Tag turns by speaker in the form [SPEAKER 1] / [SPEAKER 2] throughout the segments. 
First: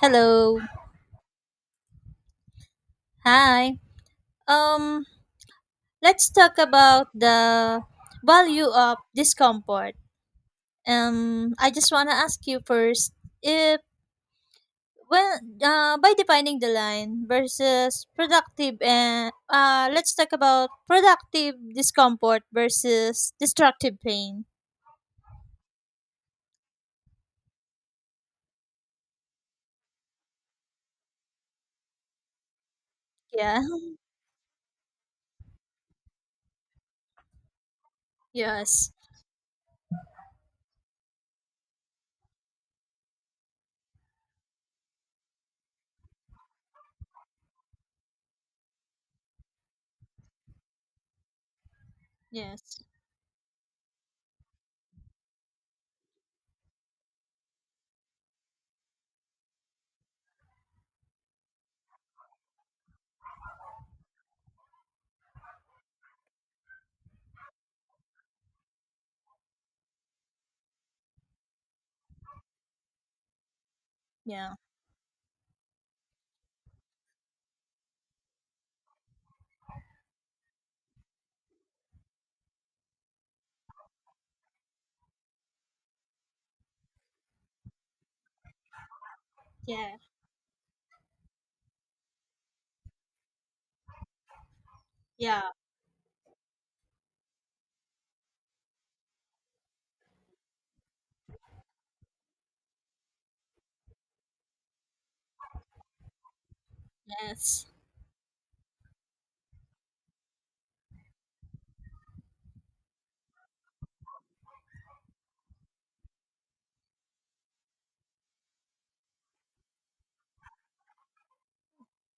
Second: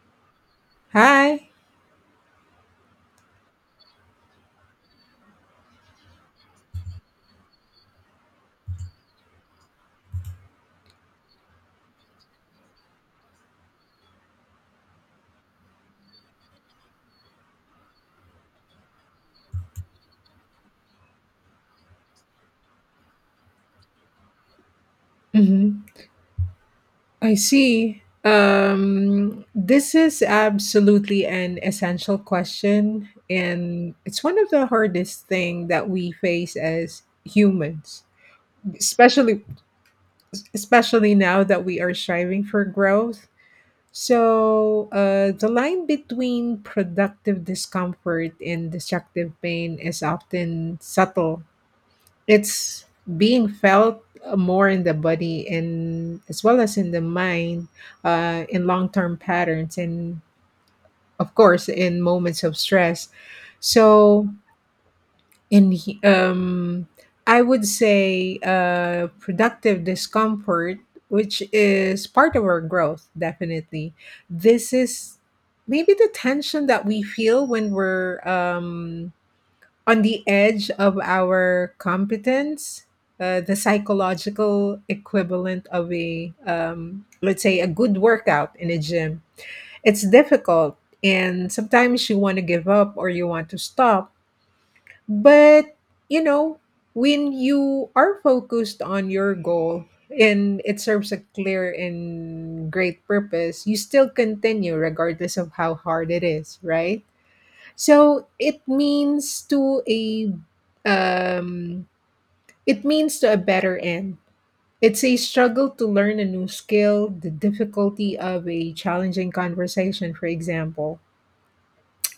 [SPEAKER 1] Hello.
[SPEAKER 2] Hi.
[SPEAKER 1] Hi. Um, let's talk about the value of discomfort. I just want to ask you first, if well, by defining the line versus productive, and let's talk about productive discomfort versus destructive pain.
[SPEAKER 2] hmm I see. This is absolutely an essential question,
[SPEAKER 1] Yeah.
[SPEAKER 2] and it's one of the hardest thing that we face as humans,
[SPEAKER 1] Yes.
[SPEAKER 2] especially especially now that we are striving for growth. So, the line between productive discomfort and destructive pain is often subtle.
[SPEAKER 1] Yes.
[SPEAKER 2] It's being felt more in the body and as well as in the mind, in long term patterns, and of course, in moments of stress. So, in he- um, I would say productive discomfort, which is part of our growth, definitely.
[SPEAKER 1] Yeah.
[SPEAKER 2] This is maybe the tension that we feel when we're on the edge of our competence, the psychological equivalent of a let's say, a good workout in a gym.
[SPEAKER 1] Yeah.
[SPEAKER 2] It's difficult, and sometimes you want to give up or you want to stop,
[SPEAKER 1] Yeah.
[SPEAKER 2] but you know, when you are focused on your goal and it serves a clear and great purpose, you still continue regardless of how hard it is, right?
[SPEAKER 1] Yes.
[SPEAKER 2] So it means to a um, it means to a better end. It's a struggle to learn a new skill, the difficulty of a challenging conversation, for example,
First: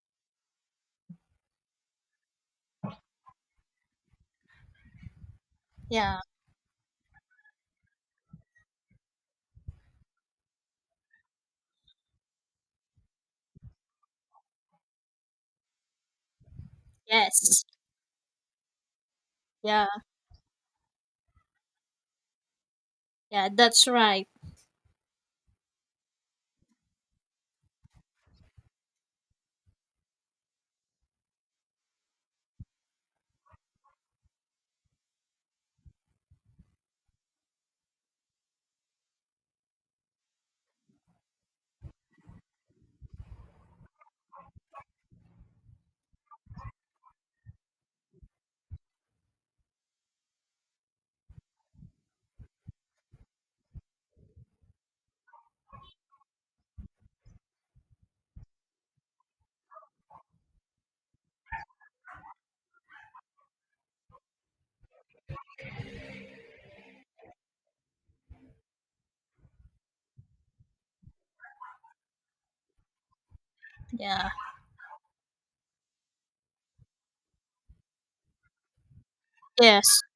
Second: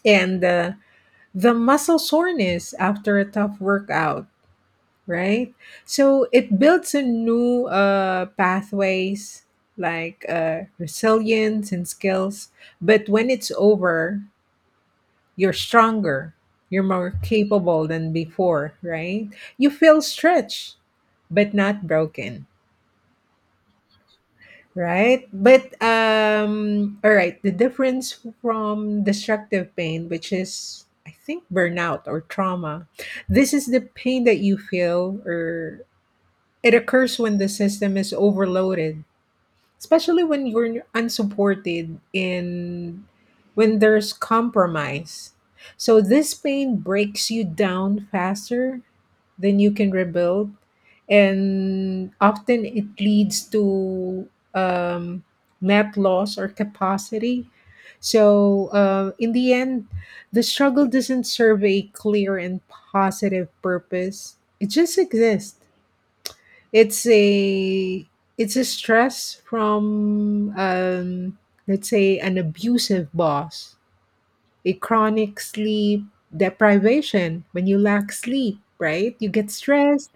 [SPEAKER 2] and the muscle soreness after a tough workout, right?
[SPEAKER 1] Yeah.
[SPEAKER 2] So it builds a new pathways like resilience and skills. But when it's over, you're stronger, you're more
[SPEAKER 1] Yes.
[SPEAKER 2] capable than before, right? You
[SPEAKER 1] Yeah.
[SPEAKER 2] feel stretched, but not broken,
[SPEAKER 1] Yeah. That's right.
[SPEAKER 2] right? But all right, the difference from destructive pain, which is, I think, burnout or trauma, this is the pain that you feel, or it occurs when the system is overloaded, especially when you're unsupported and when there's compromise. So this pain breaks you down faster than you can rebuild, and often it leads to um, net loss or capacity. So in the end, the struggle doesn't serve a clear and positive purpose. It just exists. It's a it's a stress from let's say, an abusive boss,
[SPEAKER 1] Yeah.
[SPEAKER 2] a chronic sleep deprivation. When you lack sleep, right? You get
[SPEAKER 1] Yes.
[SPEAKER 2] stressed.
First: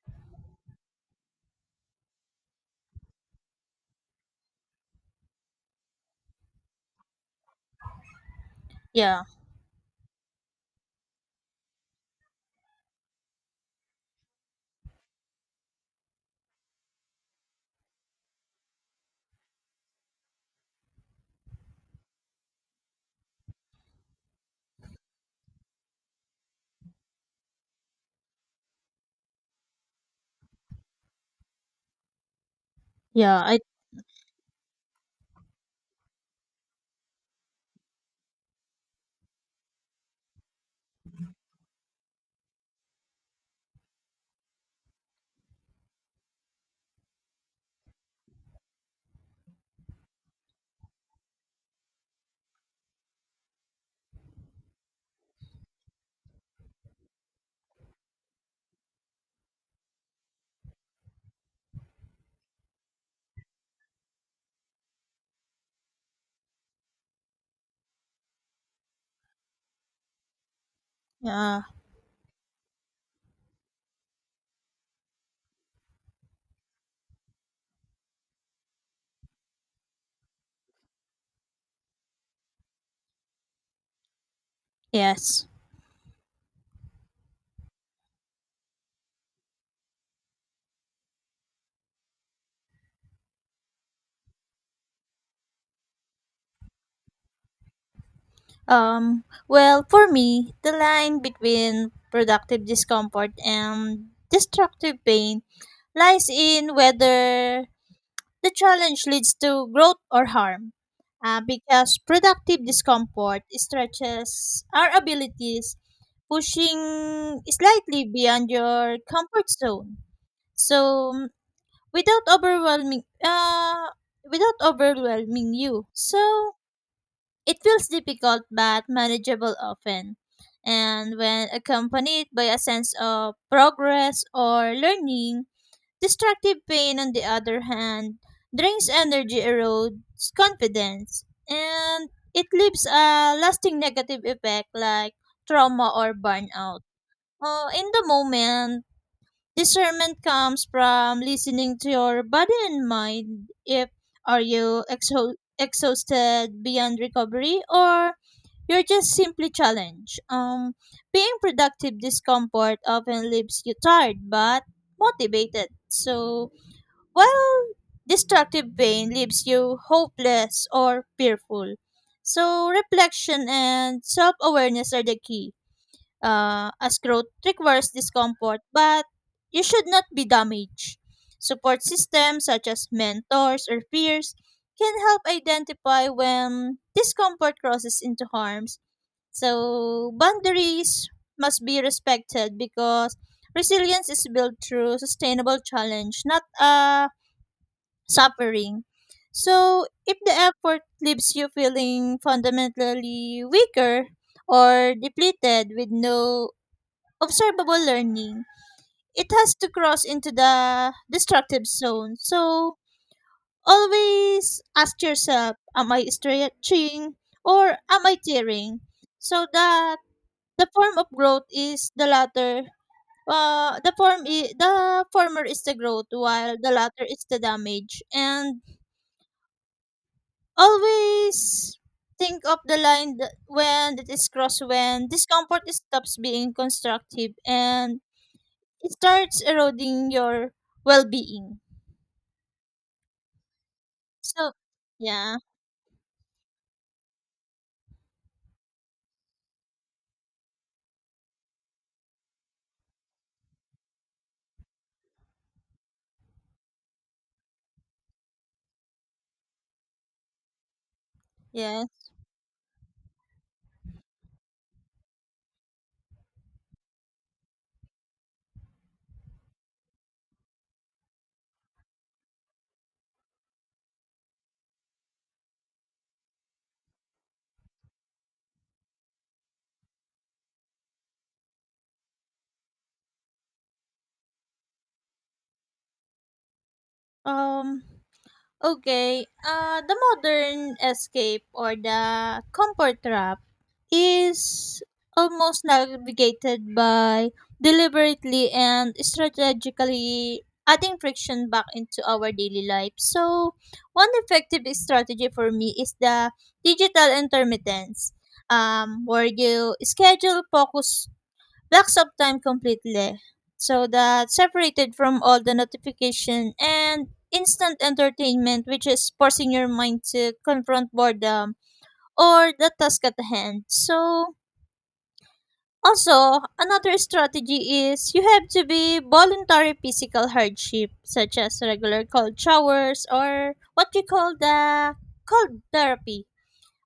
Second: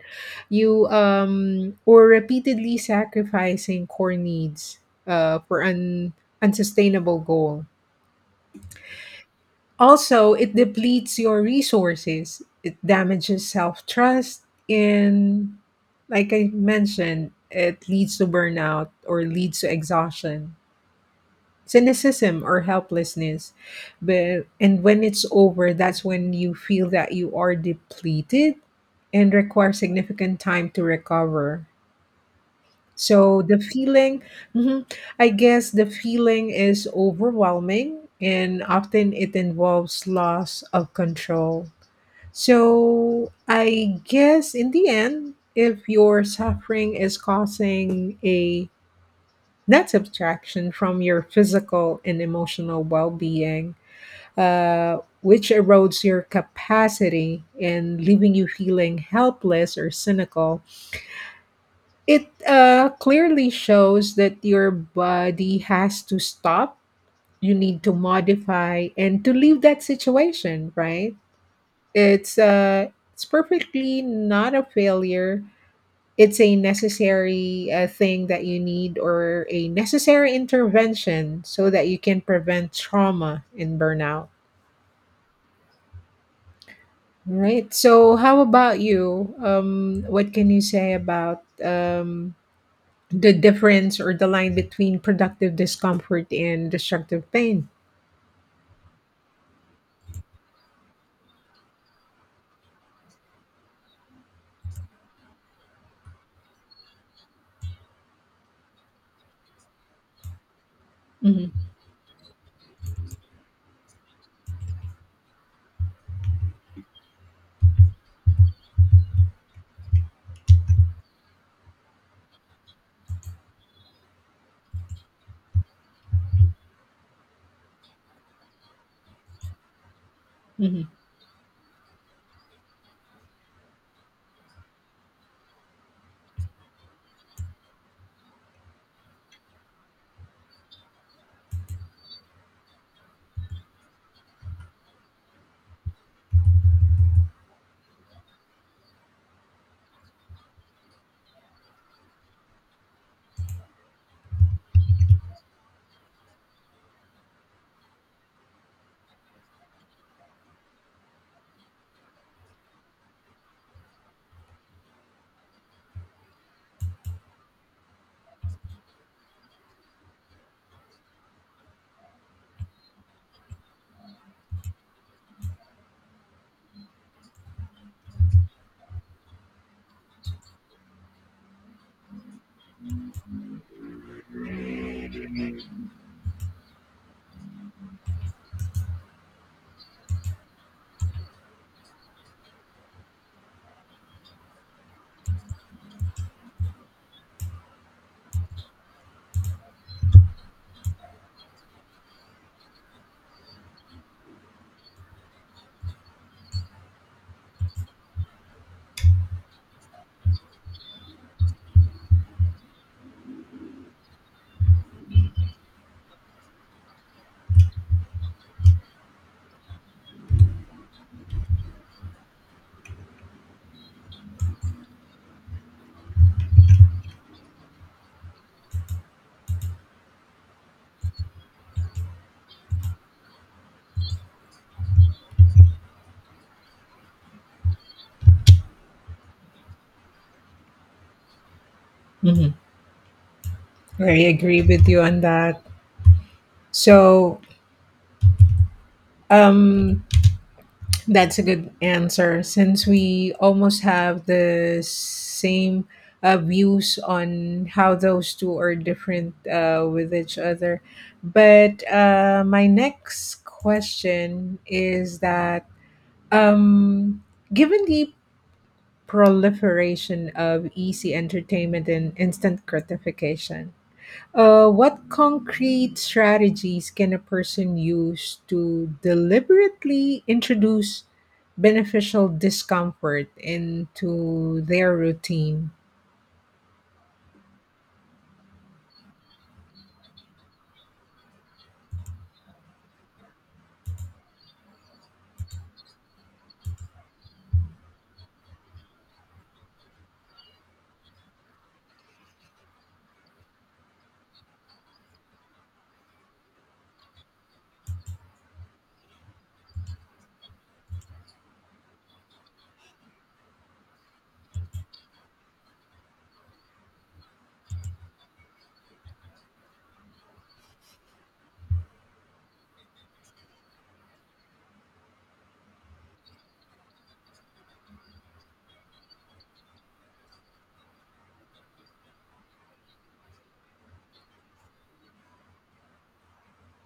[SPEAKER 2] You Or repeatedly sacrificing core needs for an unsustainable goal.
[SPEAKER 1] Yeah,
[SPEAKER 2] Also, it depletes your resources. It damages self trust. And like I mentioned, it leads to burnout or leads to exhaustion, cynicism, or helplessness. But, and when it's over, that's when you feel that you are depleted and require significant time to recover.
[SPEAKER 1] yeah,
[SPEAKER 2] So the
[SPEAKER 1] I,
[SPEAKER 2] feeling, mhm, I guess the feeling is overwhelming, and often it involves loss of control. So I guess, in the end, if your suffering is causing a net subtraction from your physical and emotional well being, which erodes your capacity and leaving you feeling helpless or cynical, it clearly shows that your body has to stop, you need to modify, and to leave that situation, right?
[SPEAKER 1] uh
[SPEAKER 2] It's perfectly not a failure. It's a necessary thing that you need, or a necessary intervention so that you can prevent trauma and burnout,
[SPEAKER 1] yes.
[SPEAKER 2] right? So, how about you? What can you say about the difference or the line between productive discomfort and destructive pain?
[SPEAKER 1] Well, for me the line between productive discomfort and destructive pain lies in whether the challenge leads to growth or harm.
[SPEAKER 2] hmm
[SPEAKER 1] Because productive discomfort stretches our abilities, pushing slightly beyond your comfort zone. So, without overwhelming uh without overwhelming you. So it feels difficult but manageable often,
[SPEAKER 2] hmm
[SPEAKER 1] and when accompanied by a sense of progress or learning. Destructive pain, on the other hand, drains energy, erodes confidence, and it leaves a lasting negative effect like trauma or burnout. In the moment, discernment comes from listening to your body and mind. If, are you exhausted? Exhausted beyond recovery, or you're just simply challenged? Being productive discomfort often leaves you tired but motivated. So, while destructive pain leaves you hopeless or fearful. So, reflection and self awareness are the key. As growth requires discomfort, but you should not be damaged. Support systems such as mentors or peers can help identify when discomfort crosses into harms, so boundaries must be respected, because resilience is built through sustainable challenge, not suffering. So if the effort leaves you feeling fundamentally weaker or depleted with no observable learning, it has to cross into the destructive zone. So always ask yourself, am I stretching or am I tearing? So that the form of growth is the latter. The former is the growth, while the latter is the damage. And always think of the line, when it is crossed, when discomfort stops being constructive and it starts eroding your well-being.
[SPEAKER 2] hmm I
[SPEAKER 1] So,
[SPEAKER 2] agree with you on
[SPEAKER 1] yeah,
[SPEAKER 2] that. So um, that's a good answer, since we almost have the same views on how those two are different with each other. But
[SPEAKER 1] yes.
[SPEAKER 2] my next question is that, Um, given the proliferation of easy entertainment and instant gratification, what concrete strategies can a person use to deliberately introduce beneficial discomfort into their routine?
[SPEAKER 1] Um. Okay. The modern escape, or the comfort trap, is almost navigated by deliberately and strategically adding friction back into our daily life. So, one effective strategy for me is the digital intermittence, where you schedule focus blocks of time completely, so that separated from all the notification and instant entertainment, which is forcing your mind to confront boredom or the task at hand. So also, another strategy is you have to be voluntary physical hardship, such as regular cold showers, or what you call the cold therapy.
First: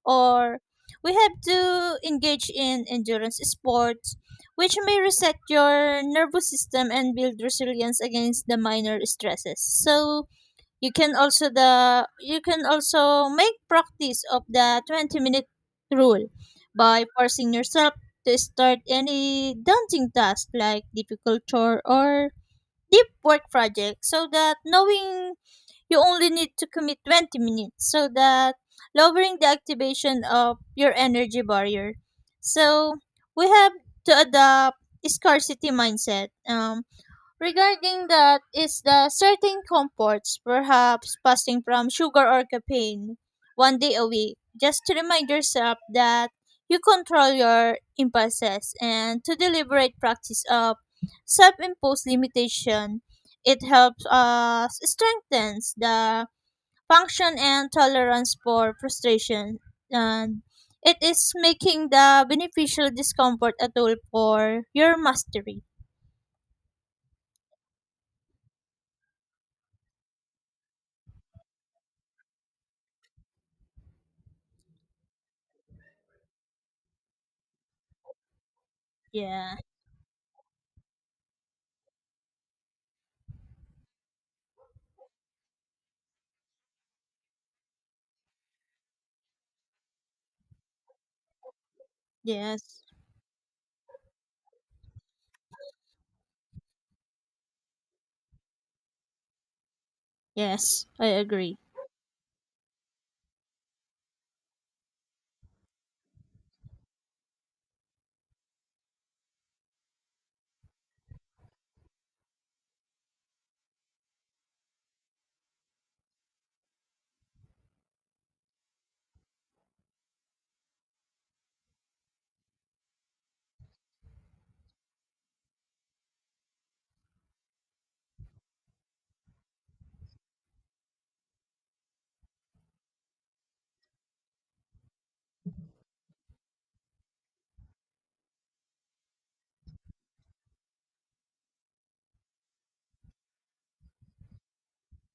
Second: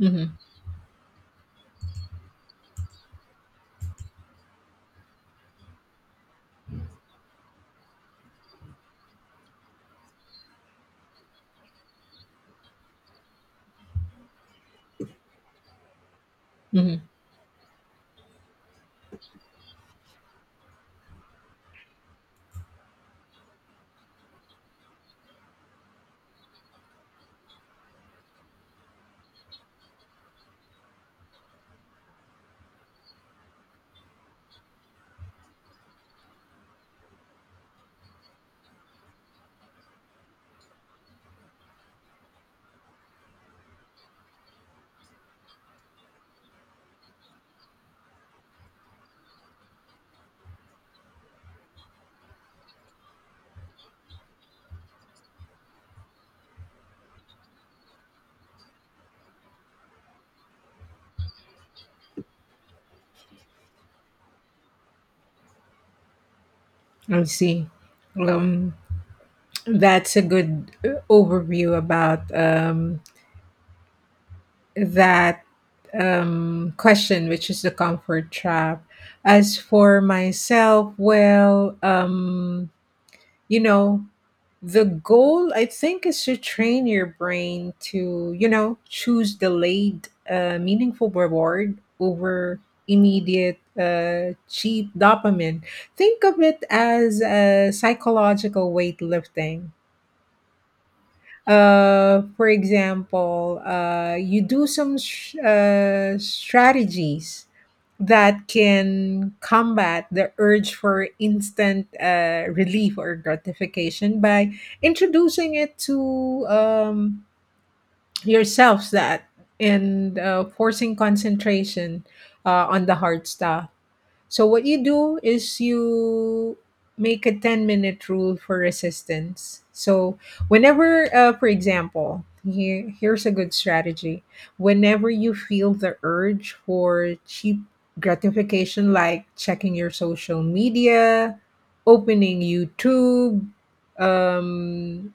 [SPEAKER 2] Mm-hmm.
[SPEAKER 1] Or we have to engage in endurance sports, which may reset your nervous system and build resilience against the minor stresses. So, you can also make practice of the 20-minute rule
[SPEAKER 2] Mm-hmm.
[SPEAKER 1] by forcing yourself to start any daunting task, like difficult chore or deep work project, so that knowing you only need to commit 20 minutes, so that lowering the activation of your energy barrier. So we have to adopt scarcity mindset. Regarding that is the certain comforts, perhaps fasting from sugar or caffeine one day a week, just to remind yourself that you control your impulses, and to deliberate practice of self-imposed limitation. It helps us strengthens the function and tolerance for frustration, and it is making the beneficial discomfort a tool for your mastery.
[SPEAKER 2] I see. Um, that's a good overview about that question, which is the comfort trap.
[SPEAKER 1] Yeah.
[SPEAKER 2] As for myself, well, you know, the goal, I think, is to train your brain to, you know, choose delayed, meaningful reward over
[SPEAKER 1] Yes.
[SPEAKER 2] immediate, cheap dopamine. Think of it as a psychological weightlifting.
[SPEAKER 1] Yes, I agree.
[SPEAKER 2] For example, you do some strategies that can combat the urge for instant relief or gratification by introducing it to yourselves that, and forcing concentration on the hard stuff. So what you do is you make a 10-minute rule for resistance. So whenever, for example, here's a good strategy. Whenever you feel the urge for cheap gratification, like checking your social media, opening YouTube, um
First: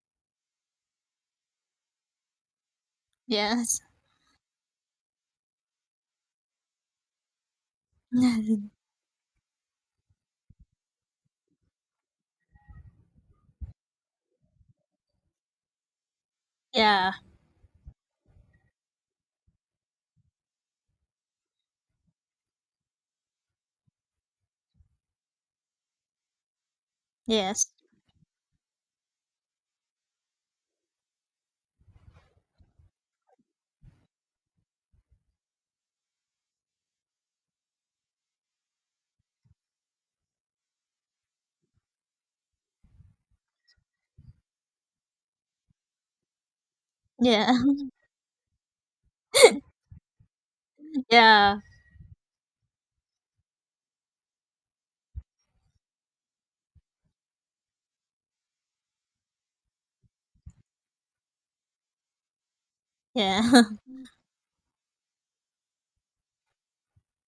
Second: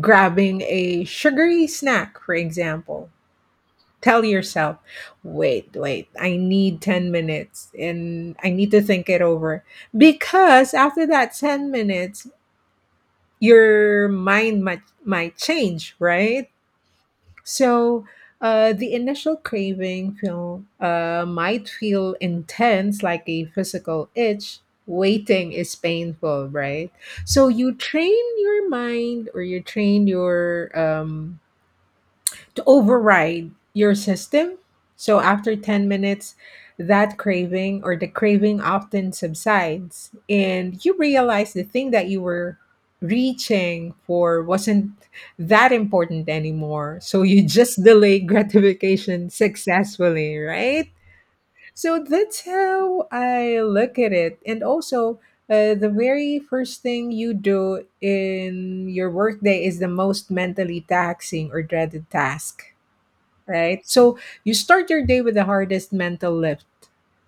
[SPEAKER 2] grabbing a sugary snack, for example,
[SPEAKER 1] Yes.
[SPEAKER 2] tell yourself, wait, wait, I need 10 minutes and I need to think it over. Because after that 10 minutes, your mind might change, right?
[SPEAKER 1] Yeah.
[SPEAKER 2] So the initial craving feel, might feel intense, like a physical itch. Waiting is painful, right? So
[SPEAKER 1] Yes.
[SPEAKER 2] you train your mind, or you train your to override your system. So after 10 minutes, that craving, or the craving, often subsides, and you realize the thing that you were reaching for wasn't that important anymore. So you
[SPEAKER 1] Yeah.
[SPEAKER 2] just delay gratification successfully, right?
[SPEAKER 1] Yeah.
[SPEAKER 2] So that's how I look at it. And also, the very first thing you do in your workday is the most mentally taxing or dreaded task,
[SPEAKER 1] Yeah.
[SPEAKER 2] right? So you start your day with the hardest mental lift.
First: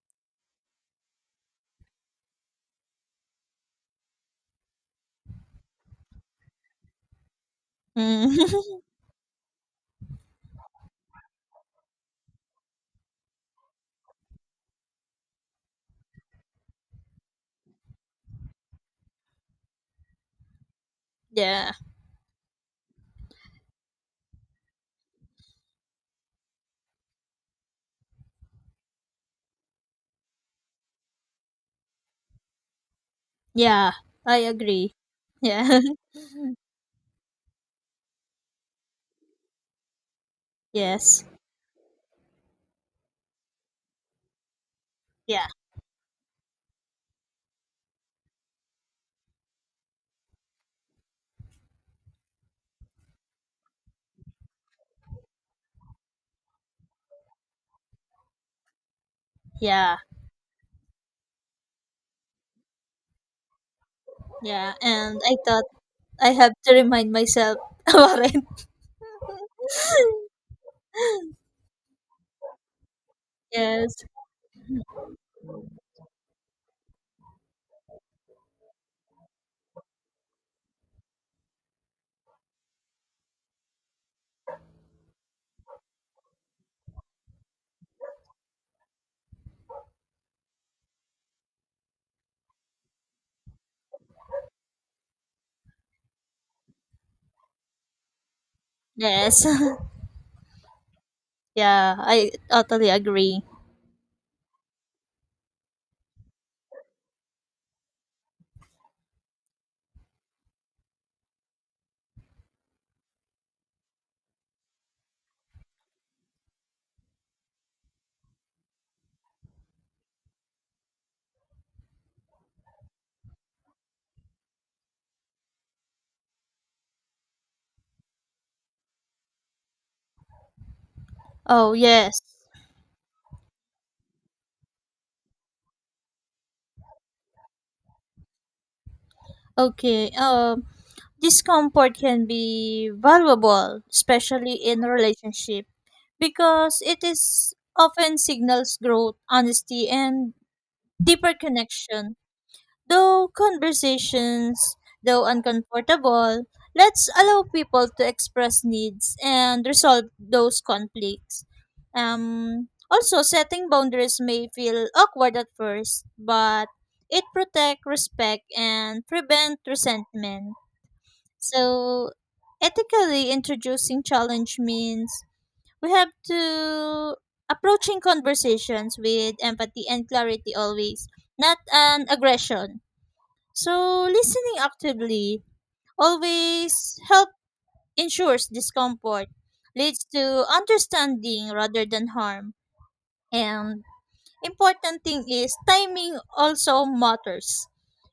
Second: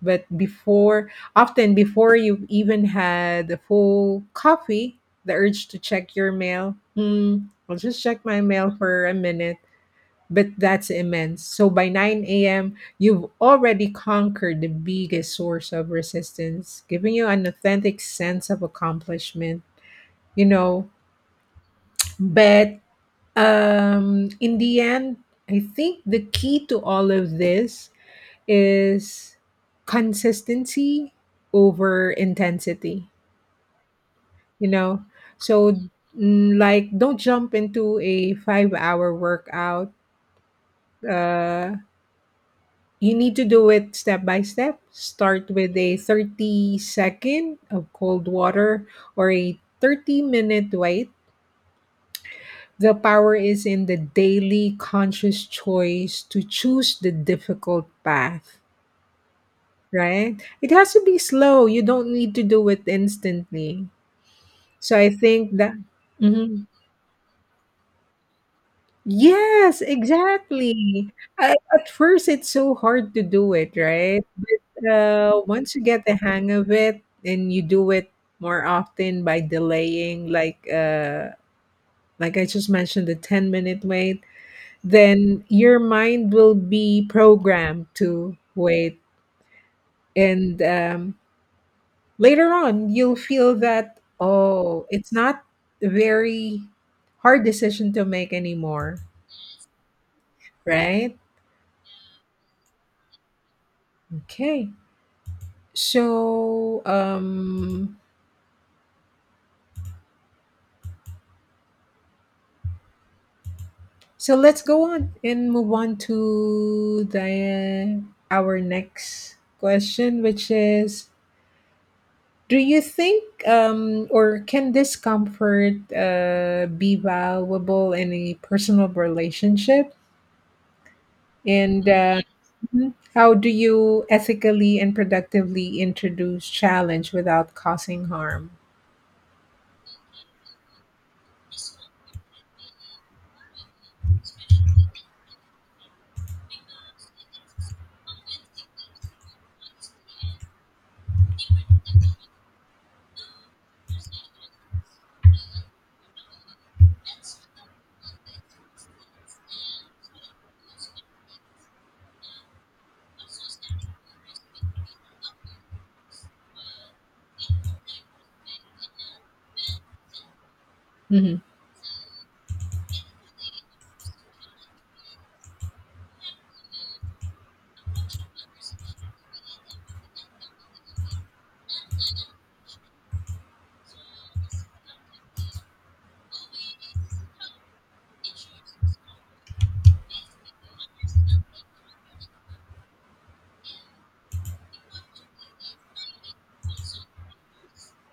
[SPEAKER 2] But before, often before you've even had a full coffee, the urge to check your mail, hmm, I'll just check
[SPEAKER 1] Mm.
[SPEAKER 2] my mail for a minute. But that's immense. So by 9 a.m., you've already conquered the biggest source of resistance, giving you an authentic sense of accomplishment, you know.
[SPEAKER 1] Yeah.
[SPEAKER 2] But In the end, I think the key to all of this is consistency over intensity,
[SPEAKER 1] Yeah. I
[SPEAKER 2] you
[SPEAKER 1] agree.
[SPEAKER 2] know? So,
[SPEAKER 1] Yeah.
[SPEAKER 2] mm, like, don't jump into a 5 hour workout.
[SPEAKER 1] Yes.
[SPEAKER 2] Uh, you need to do it step by step.
[SPEAKER 1] Yeah.
[SPEAKER 2] Start with a 30 second of cold water or a 30-minute wait. The power is in the daily conscious choice to choose the difficult path,
[SPEAKER 1] Yeah.
[SPEAKER 2] right? It has to be slow. You don't need to do it instantly.
[SPEAKER 1] Yeah.
[SPEAKER 2] So I
[SPEAKER 1] And I
[SPEAKER 2] think
[SPEAKER 1] thought
[SPEAKER 2] that.
[SPEAKER 1] I have
[SPEAKER 2] Mhm.
[SPEAKER 1] to remind myself about it.
[SPEAKER 2] Yes, exactly. At first, it's so hard to do it,
[SPEAKER 1] Yes.
[SPEAKER 2] right? Once you get the hang of it, and you do it more often by delaying, like I just mentioned, the 10 minute wait, then your mind will be programmed to wait, and later on, you'll feel that, oh, it's not a very hard decision to make anymore,
[SPEAKER 1] Yes.
[SPEAKER 2] right?
[SPEAKER 1] Yeah, I totally agree.
[SPEAKER 2] Okay. So, so let's go on and move on to the our next question, which is, do you think, or can discomfort be valuable in a personal relationship?
[SPEAKER 1] Oh,
[SPEAKER 2] And
[SPEAKER 1] yes.
[SPEAKER 2] mhm. How do you ethically and productively introduce challenge without causing harm?
[SPEAKER 1] Okay. Discomfort can be valuable, especially in relationship, because it is often signals growth, honesty, and deeper connection. Though conversations, though uncomfortable, let's allow people to express needs and resolve those conflicts. Also, setting boundaries may feel awkward at first, but it protects respect and prevent resentment.
[SPEAKER 2] hmm
[SPEAKER 1] So, ethically introducing challenge means we have to approaching conversations with empathy and clarity always, not an aggression. So listening actively always help ensures discomfort leads to understanding rather than harm. And important thing is timing also matters,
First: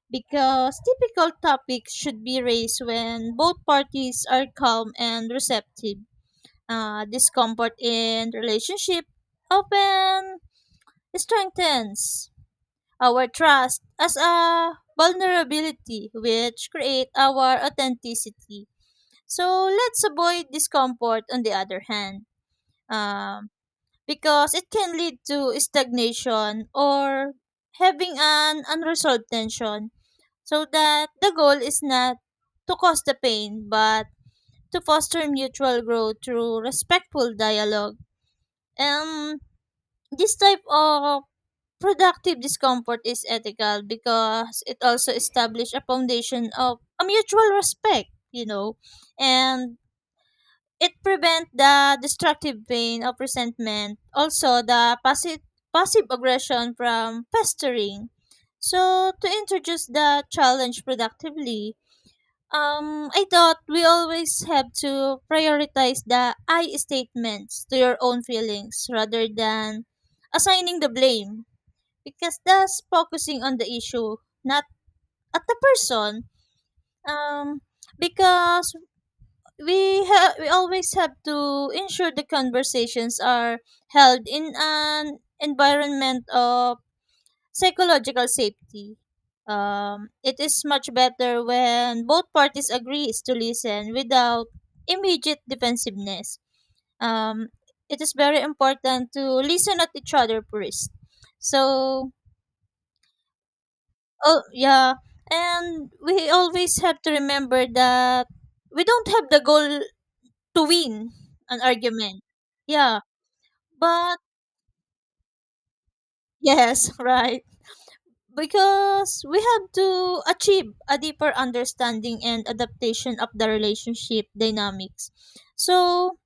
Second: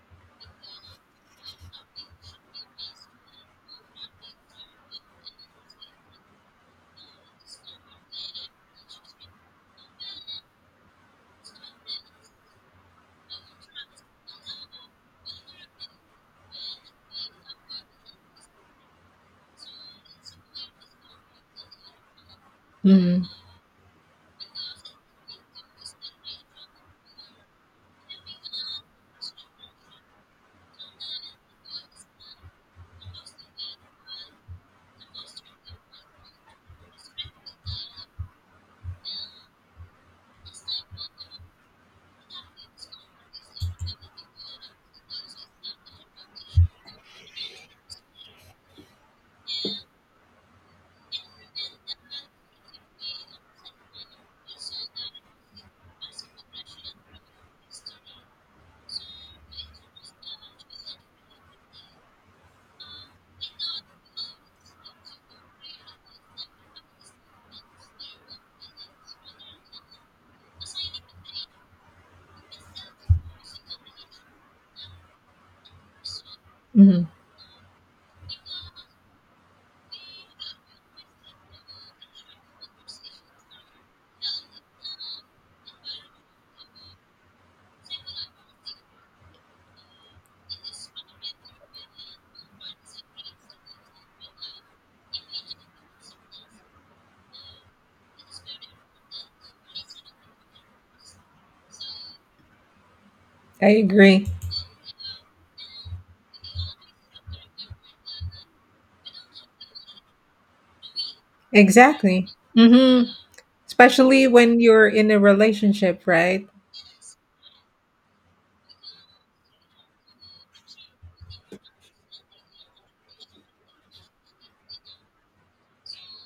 [SPEAKER 1] because typical topics should be raised when both parties are calm and receptive. Discomfort in relationship often strengthens our trust as a vulnerability, which create our authenticity. So let's avoid discomfort. On the other hand,
[SPEAKER 2] hmm
[SPEAKER 1] um, because it can lead to stagnation or having an unresolved tension. So that the goal is not to cause the pain, but to foster mutual growth through respectful dialogue. And this type of productive discomfort is ethical because it also establishes a foundation of a mutual respect, and it prevents the destructive pain of resentment, also the passive aggression from festering. So, to introduce the challenge productively, I thought we always have to prioritize the I statements to your own feelings rather than assigning the blame, because that's focusing on the issue, not at the person.
[SPEAKER 2] hmm
[SPEAKER 1] Um, because we always have to ensure the conversations are held in an environment of psychological safety. It is much better when both parties agrees to listen without immediate defensiveness. Um, it is very important to listen at each other first. So,
[SPEAKER 2] I agree.
[SPEAKER 1] oh, yeah, and we always have to remember that we don't have the goal to win an argument.
[SPEAKER 2] Exactly.
[SPEAKER 1] Yeah,
[SPEAKER 2] hmm
[SPEAKER 1] but
[SPEAKER 2] Especially when you're in a relationship, right?
[SPEAKER 1] yes, right. Because we have to achieve a deeper understanding and adaptation of the relationship dynamics. So,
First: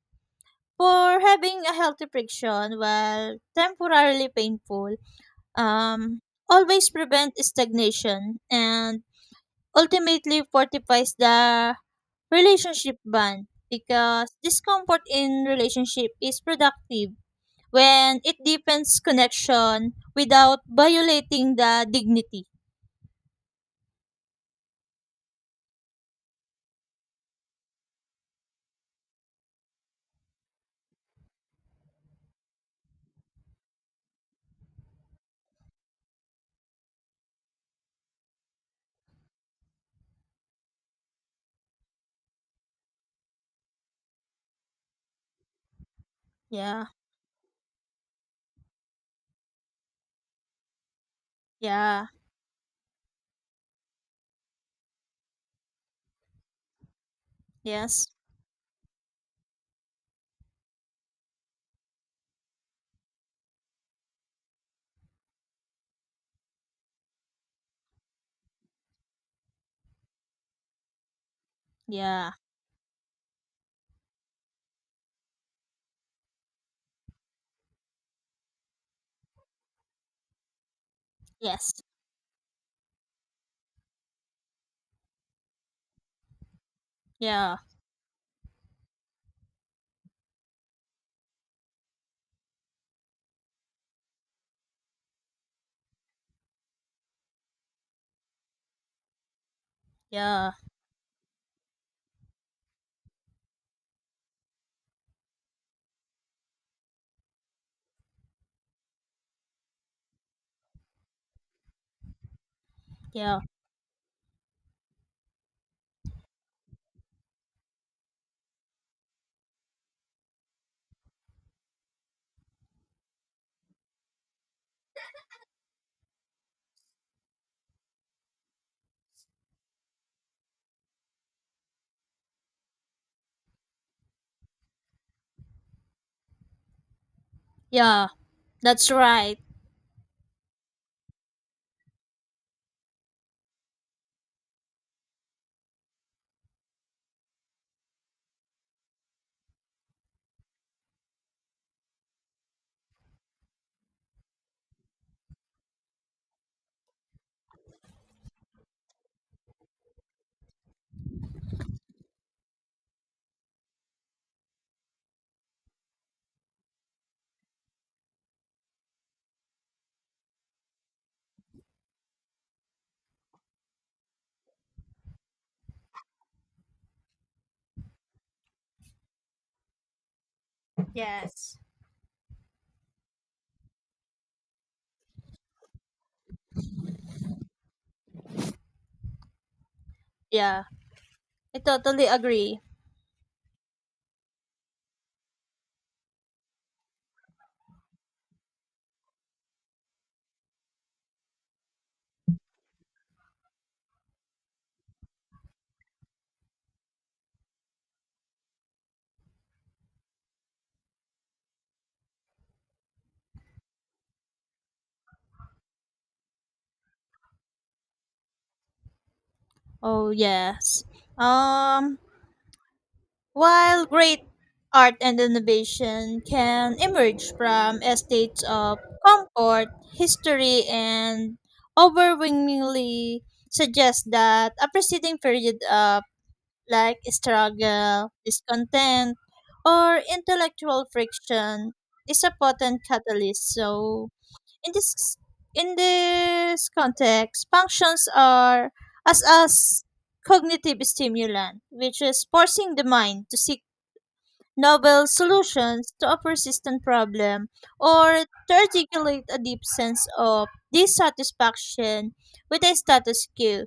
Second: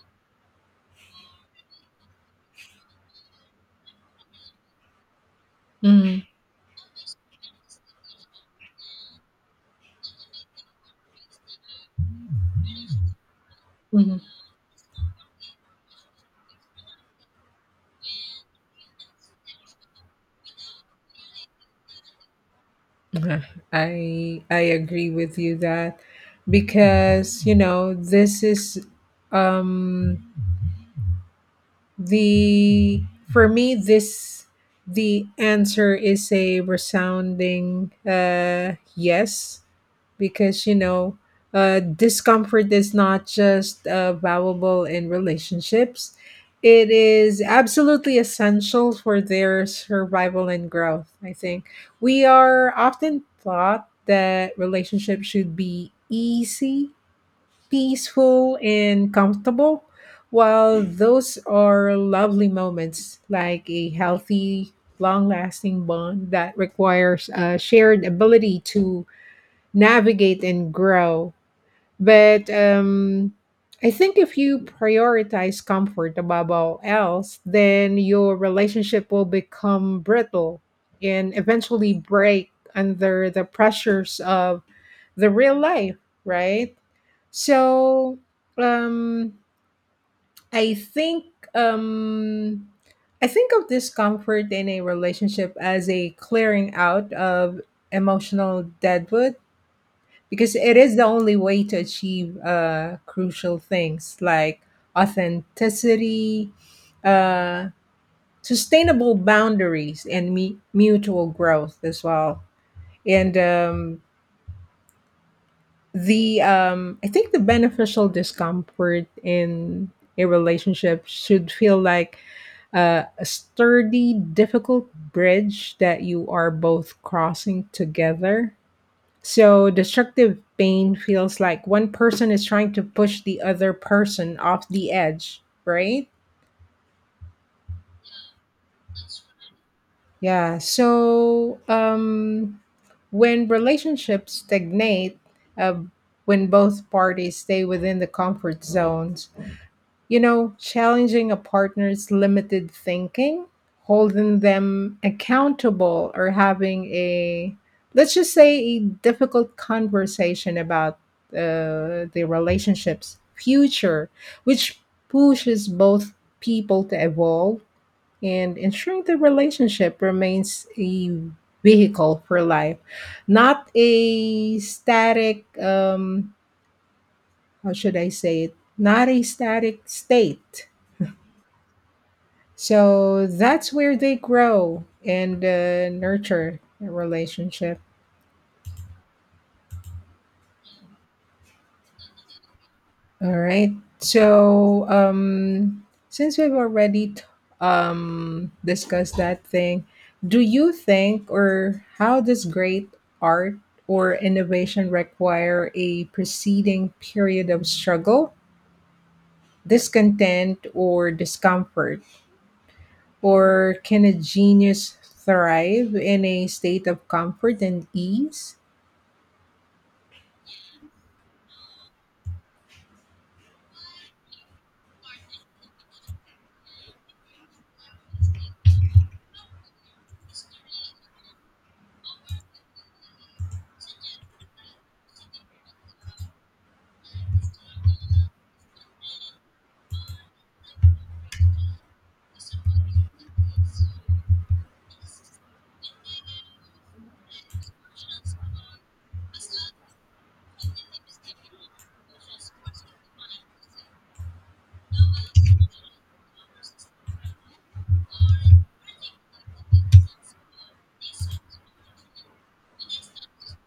[SPEAKER 1] for having a healthy friction, while temporarily painful, um,
[SPEAKER 2] hmm
[SPEAKER 1] always prevent stagnation and ultimately fortifies the relationship bond,
[SPEAKER 2] hmm
[SPEAKER 1] because discomfort in relationship is productive when it deepens connection without violating the dignity.
[SPEAKER 2] Uh, I agree with you that, because you know, this is um the for me this the answer is a resounding yes. Because you know, discomfort is not just valuable in relationships,
[SPEAKER 1] Yeah.
[SPEAKER 2] it is absolutely essential for their survival and growth, I think.
[SPEAKER 1] Yeah.
[SPEAKER 2] We are often taught that relationships should be easy,
[SPEAKER 1] Yes.
[SPEAKER 2] peaceful, and comfortable, while those are lovely moments, like a healthy, long lasting bond that requires a shared ability to navigate and grow.
[SPEAKER 1] Yeah.
[SPEAKER 2] But I think if you prioritize comfort above all else, then your relationship will become brittle and
[SPEAKER 1] Yes.
[SPEAKER 2] eventually break under the pressures of the real life, right?
[SPEAKER 1] Yeah.
[SPEAKER 2] So um, I think. Um, I think of discomfort in a relationship as a clearing out of emotional deadwood,
[SPEAKER 1] Yeah.
[SPEAKER 2] because it is the only way to achieve crucial things like authenticity, uh, sustainable boundaries, and mutual growth as well. And
[SPEAKER 1] Yeah.
[SPEAKER 2] the I think the beneficial discomfort in a relationship should feel like a sturdy, difficult bridge that you are both crossing together. So destructive pain feels like one person is trying to push the other person off the edge, right?
[SPEAKER 1] Yeah. That's right.
[SPEAKER 2] Yeah. So when relationships stagnate, uh, when both parties stay within the comfort zones, you know, challenging a partner's limited thinking, holding them accountable, or having a, let's just say, a difficult conversation about the relationship's future, which pushes both people to evolve and ensuring the relationship remains a vehicle for life, not a static, how should I say it? Not a static state.
[SPEAKER 1] Yes.
[SPEAKER 2] So that's where they grow and nurture a relationship.
[SPEAKER 1] Yeah. I totally agree.
[SPEAKER 2] All right. So since we've already discussed that thing, do you think, or how does great art or innovation require a preceding period of struggle, discontent, or discomfort? Or can a genius thrive in a state of comfort and ease?
[SPEAKER 1] Oh, yes. Um, while great art and innovation can emerge from estates of comfort, history, and overwhelmingly suggest that a preceding period of like struggle, discontent, or intellectual friction is a potent catalyst. So, in this context, functions are as cognitive stimulant, which is forcing the mind to seek novel solutions to a persistent problem, or to articulate a deep sense of dissatisfaction with a status quo.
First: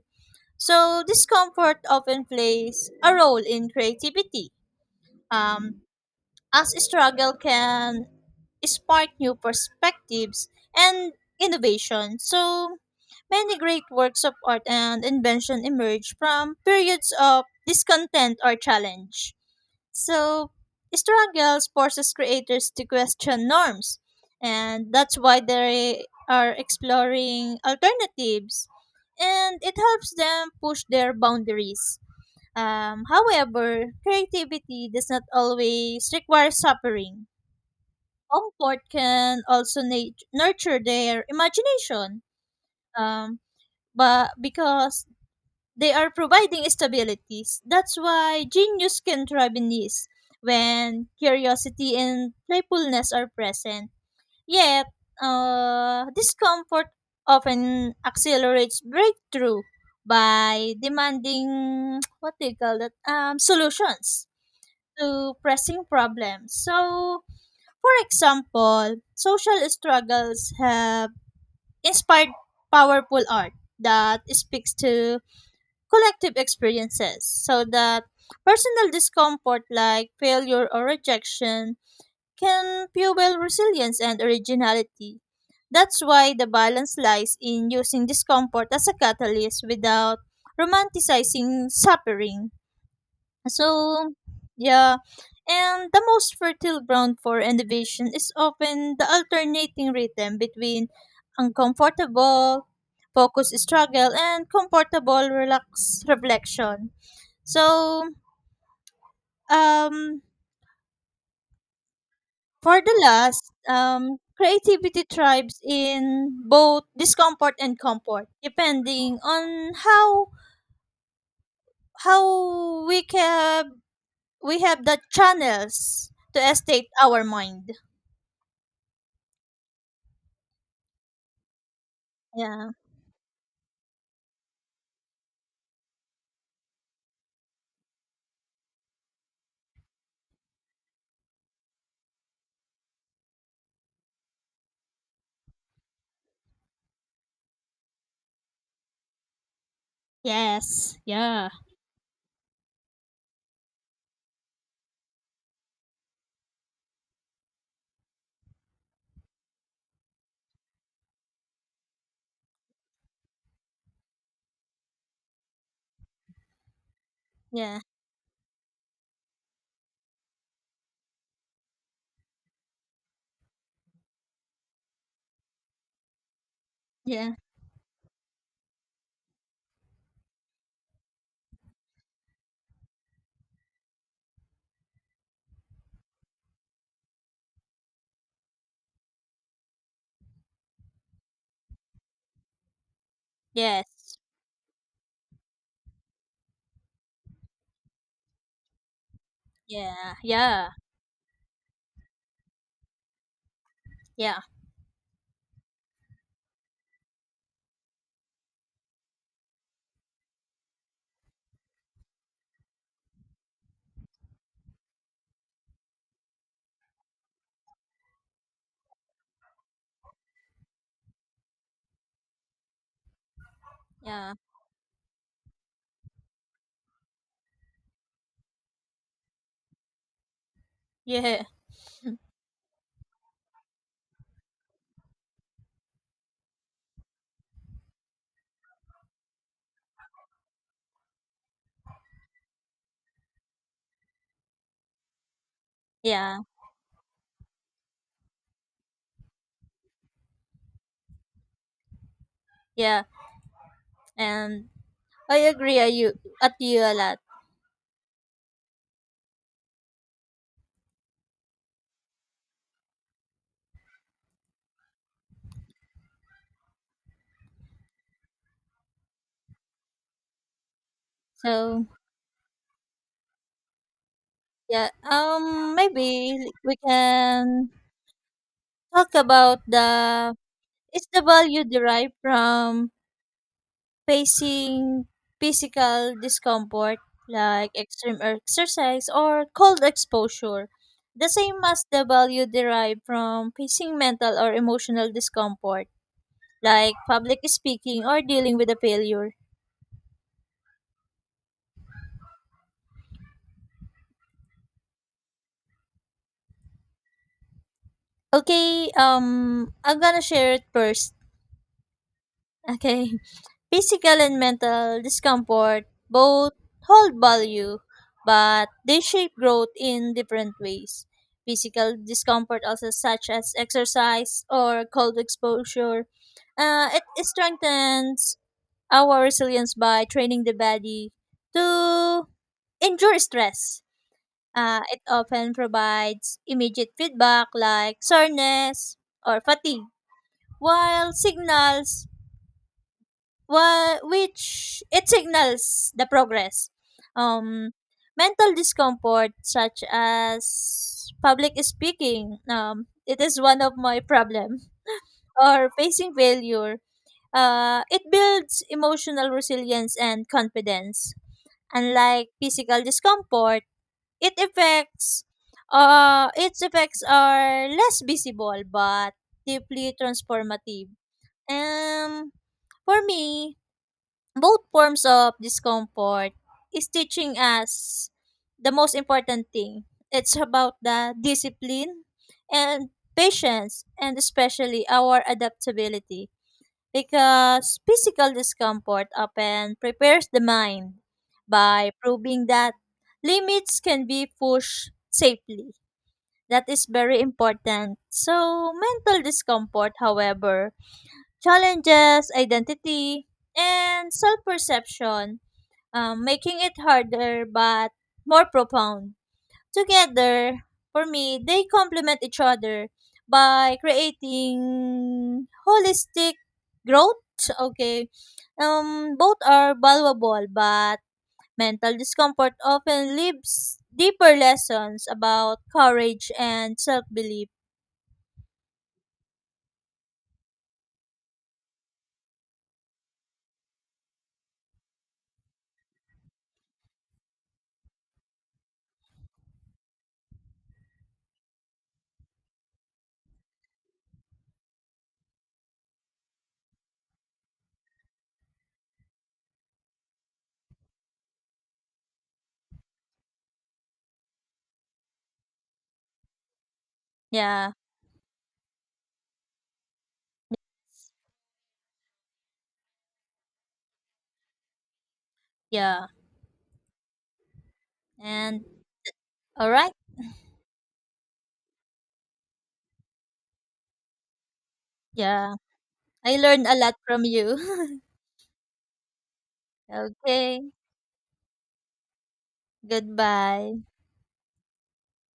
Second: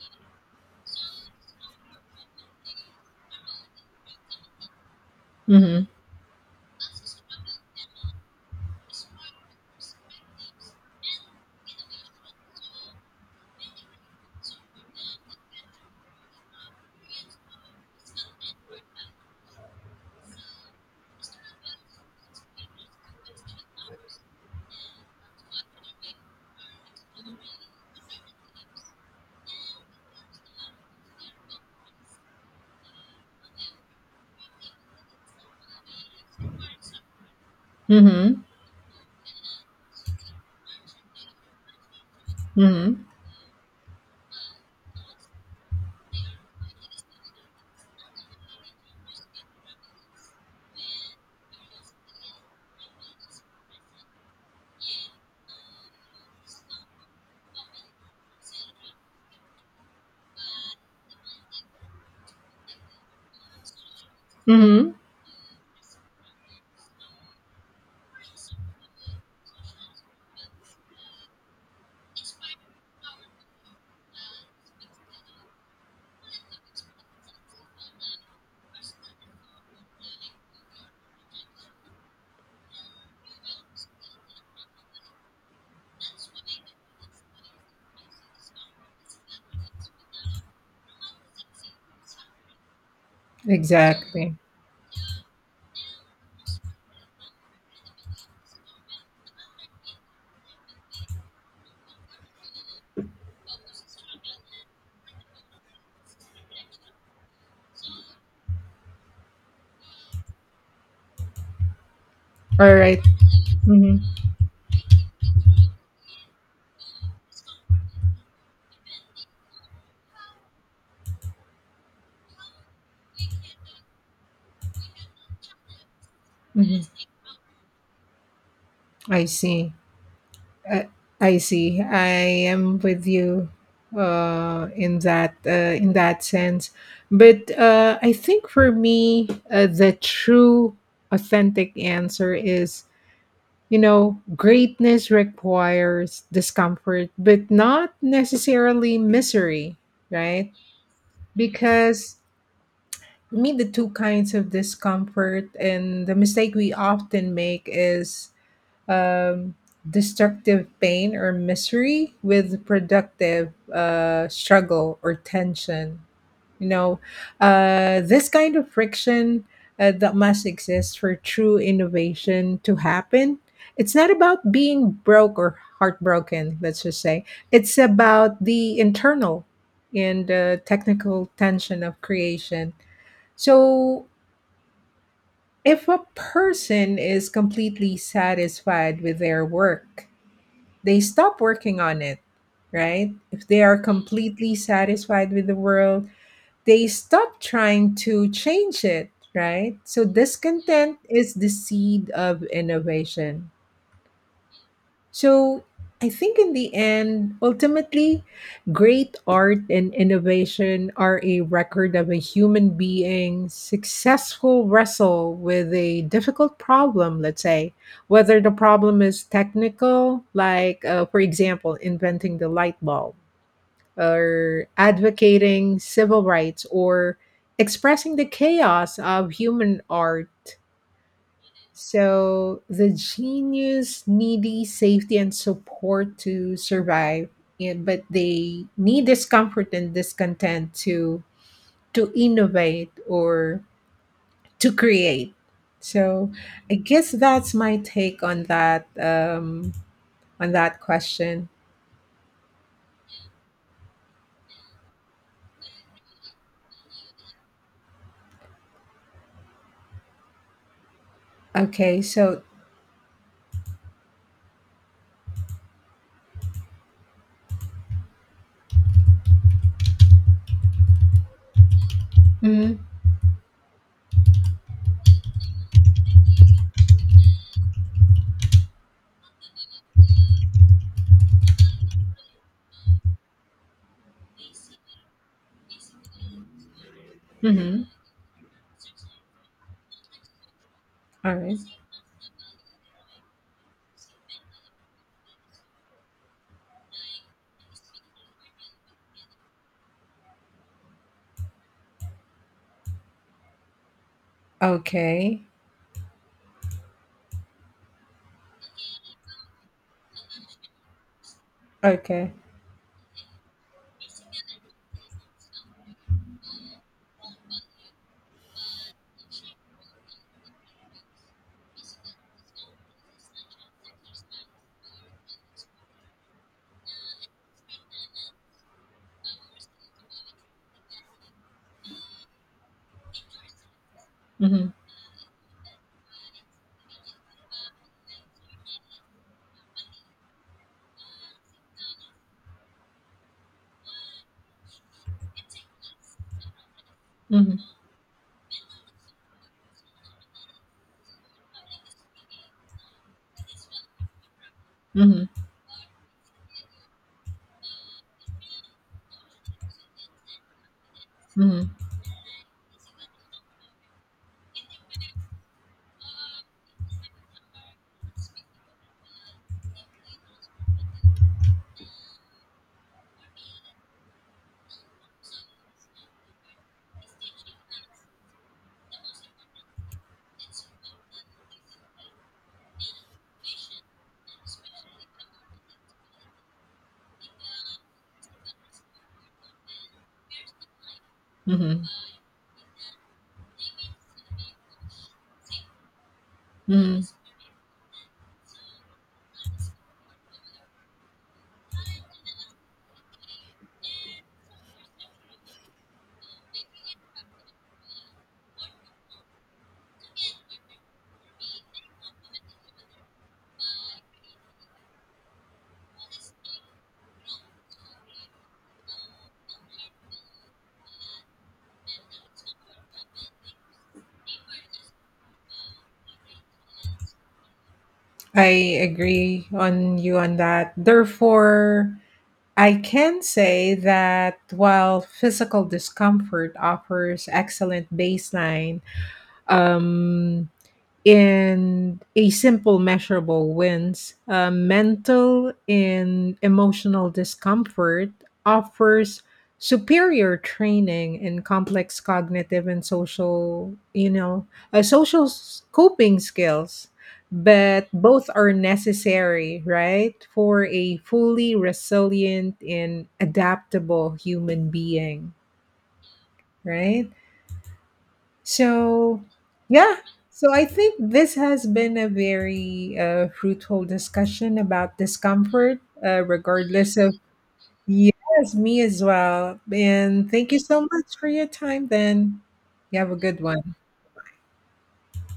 [SPEAKER 1] So discomfort often plays a role in creativity, um,
[SPEAKER 2] Mhm.
[SPEAKER 1] as struggle can spark new perspectives and innovation. So many great works of art and invention emerge from periods of discontent or challenge. So struggles forces creators to question norms, and that's why they are exploring alternatives, and it helps them push their boundaries. However, creativity does not always require suffering.
[SPEAKER 2] Mhm.
[SPEAKER 1] Comfort can also nurture their imagination,
[SPEAKER 2] Mhm.
[SPEAKER 1] um, but because they are providing stabilities, that's why genius can thrive in this when curiosity and playfulness are present. Yet, discomfort often accelerates breakthrough by demanding what do you call that solutions
[SPEAKER 2] Mhm.
[SPEAKER 1] to pressing problems. So, for example, social struggles have inspired powerful art that speaks to collective experiences, so that personal discomfort like failure or rejection can fuel resilience and originality. That's why the balance lies in using discomfort as a catalyst without romanticizing suffering. So,
[SPEAKER 2] Exactly.
[SPEAKER 1] yeah. And the most fertile ground for innovation is often the alternating rhythm between uncomfortable, focus struggle, and comfortable relaxed reflection. So, um,
[SPEAKER 2] All
[SPEAKER 1] for the
[SPEAKER 2] right.
[SPEAKER 1] last,
[SPEAKER 2] Mhm.
[SPEAKER 1] creativity thrives in both discomfort and comfort, depending on how we have the channels to
[SPEAKER 2] Mhm.
[SPEAKER 1] estate our mind.
[SPEAKER 2] I see. I, I see. I
[SPEAKER 1] Yeah.
[SPEAKER 2] am with you in that sense. But I think for me, the true authentic answer is, you know, greatness requires discomfort but not necessarily misery, right?
[SPEAKER 1] Yes. Yeah.
[SPEAKER 2] Because, for me, the two kinds of discomfort and the mistake we often make is um, destructive pain or misery with productive struggle or tension, you know,
[SPEAKER 1] Yeah.
[SPEAKER 2] this kind of friction that must exist for true innovation to happen. It's not about being broke or heartbroken, let's just say.
[SPEAKER 1] Yeah.
[SPEAKER 2] It's about the internal and technical tension of creation. So, if a person is completely satisfied with their work, they stop working on it, right? If they are
[SPEAKER 1] Yes.
[SPEAKER 2] completely satisfied with the world, they stop trying to change it, right? So,
[SPEAKER 1] Yeah. Yeah.
[SPEAKER 2] discontent is the seed of innovation. So I think, in the end, ultimately, great art and innovation are a record of a human being successful wrestle with a difficult problem, let's say, whether the problem is technical, like, for example, inventing the light bulb,
[SPEAKER 1] Yeah.
[SPEAKER 2] or advocating civil rights, or expressing the chaos of human art.
[SPEAKER 1] Yeah.
[SPEAKER 2] So the genius needy safety and support to survive, and but they need discomfort and discontent to innovate or to create.
[SPEAKER 1] Yeah.
[SPEAKER 2] So
[SPEAKER 1] Yeah.
[SPEAKER 2] I guess that's my take on that question.
[SPEAKER 1] Yeah. And I agree at you a lot.
[SPEAKER 2] Okay, so,
[SPEAKER 1] So,
[SPEAKER 2] mm,
[SPEAKER 1] yeah. Maybe we can talk about the is the value derived from facing physical discomfort, like
[SPEAKER 2] mm-hmm,
[SPEAKER 1] extreme exercise or cold exposure, the
[SPEAKER 2] all right.
[SPEAKER 1] same as the value derived from facing mental or emotional discomfort, like public speaking or dealing with a failure.
[SPEAKER 2] Okay,
[SPEAKER 1] Okay, I'm gonna share it first.
[SPEAKER 2] okay.
[SPEAKER 1] Okay. Physical and mental discomfort both hold value, but they shape growth in different ways. Physical discomfort, also such as exercise or cold exposure, it strengthens our resilience by training the body to endure stress.
[SPEAKER 2] Mm-hmm,
[SPEAKER 1] It often provides immediate feedback like soreness or fatigue, while signals which it signals the progress.
[SPEAKER 2] mm-hmm,
[SPEAKER 1] Um, Mental discomfort such as public speaking, it is one of my problem,
[SPEAKER 2] mm-hmm,
[SPEAKER 1] or facing failure. It builds emotional resilience and confidence.
[SPEAKER 2] mm-hmm,
[SPEAKER 1] Unlike physical discomfort, it affects its effects are less visible but deeply transformative. Um, for me, both forms of discomfort is teaching us the most important thing. It's about the discipline and patience, and especially our adaptability, because physical discomfort often prepares the mind
[SPEAKER 2] mm-hmm,
[SPEAKER 1] by proving that limits can be pushed safely. That is
[SPEAKER 2] mm-hmm.
[SPEAKER 1] very important. So, mental discomfort, however, challenges identity and self perception, making it harder but more profound. Together, for me, they complement each other by creating holistic growth. Okay, both are valuable, but mental discomfort often leaves deeper lessons about courage and self belief.
[SPEAKER 2] I agree on you on that. Therefore, I can say that while physical discomfort offers excellent baseline, um, in a simple measurable wins, mental and emotional discomfort offers superior training in complex cognitive and social, you know, coping skills,
[SPEAKER 1] Yeah,
[SPEAKER 2] but both are necessary, right, for a fully resilient and adaptable human being,
[SPEAKER 1] yeah,
[SPEAKER 2] right?
[SPEAKER 1] and
[SPEAKER 2] So,
[SPEAKER 1] all right,
[SPEAKER 2] yeah. So I think this has been a very fruitful discussion about
[SPEAKER 1] yeah.
[SPEAKER 2] discomfort,
[SPEAKER 1] I learned a lot
[SPEAKER 2] regardless of.
[SPEAKER 1] from you.
[SPEAKER 2] Yes, me as well. And thank you
[SPEAKER 1] Okay,
[SPEAKER 2] so much for your time then. You have a good one.
[SPEAKER 1] goodbye.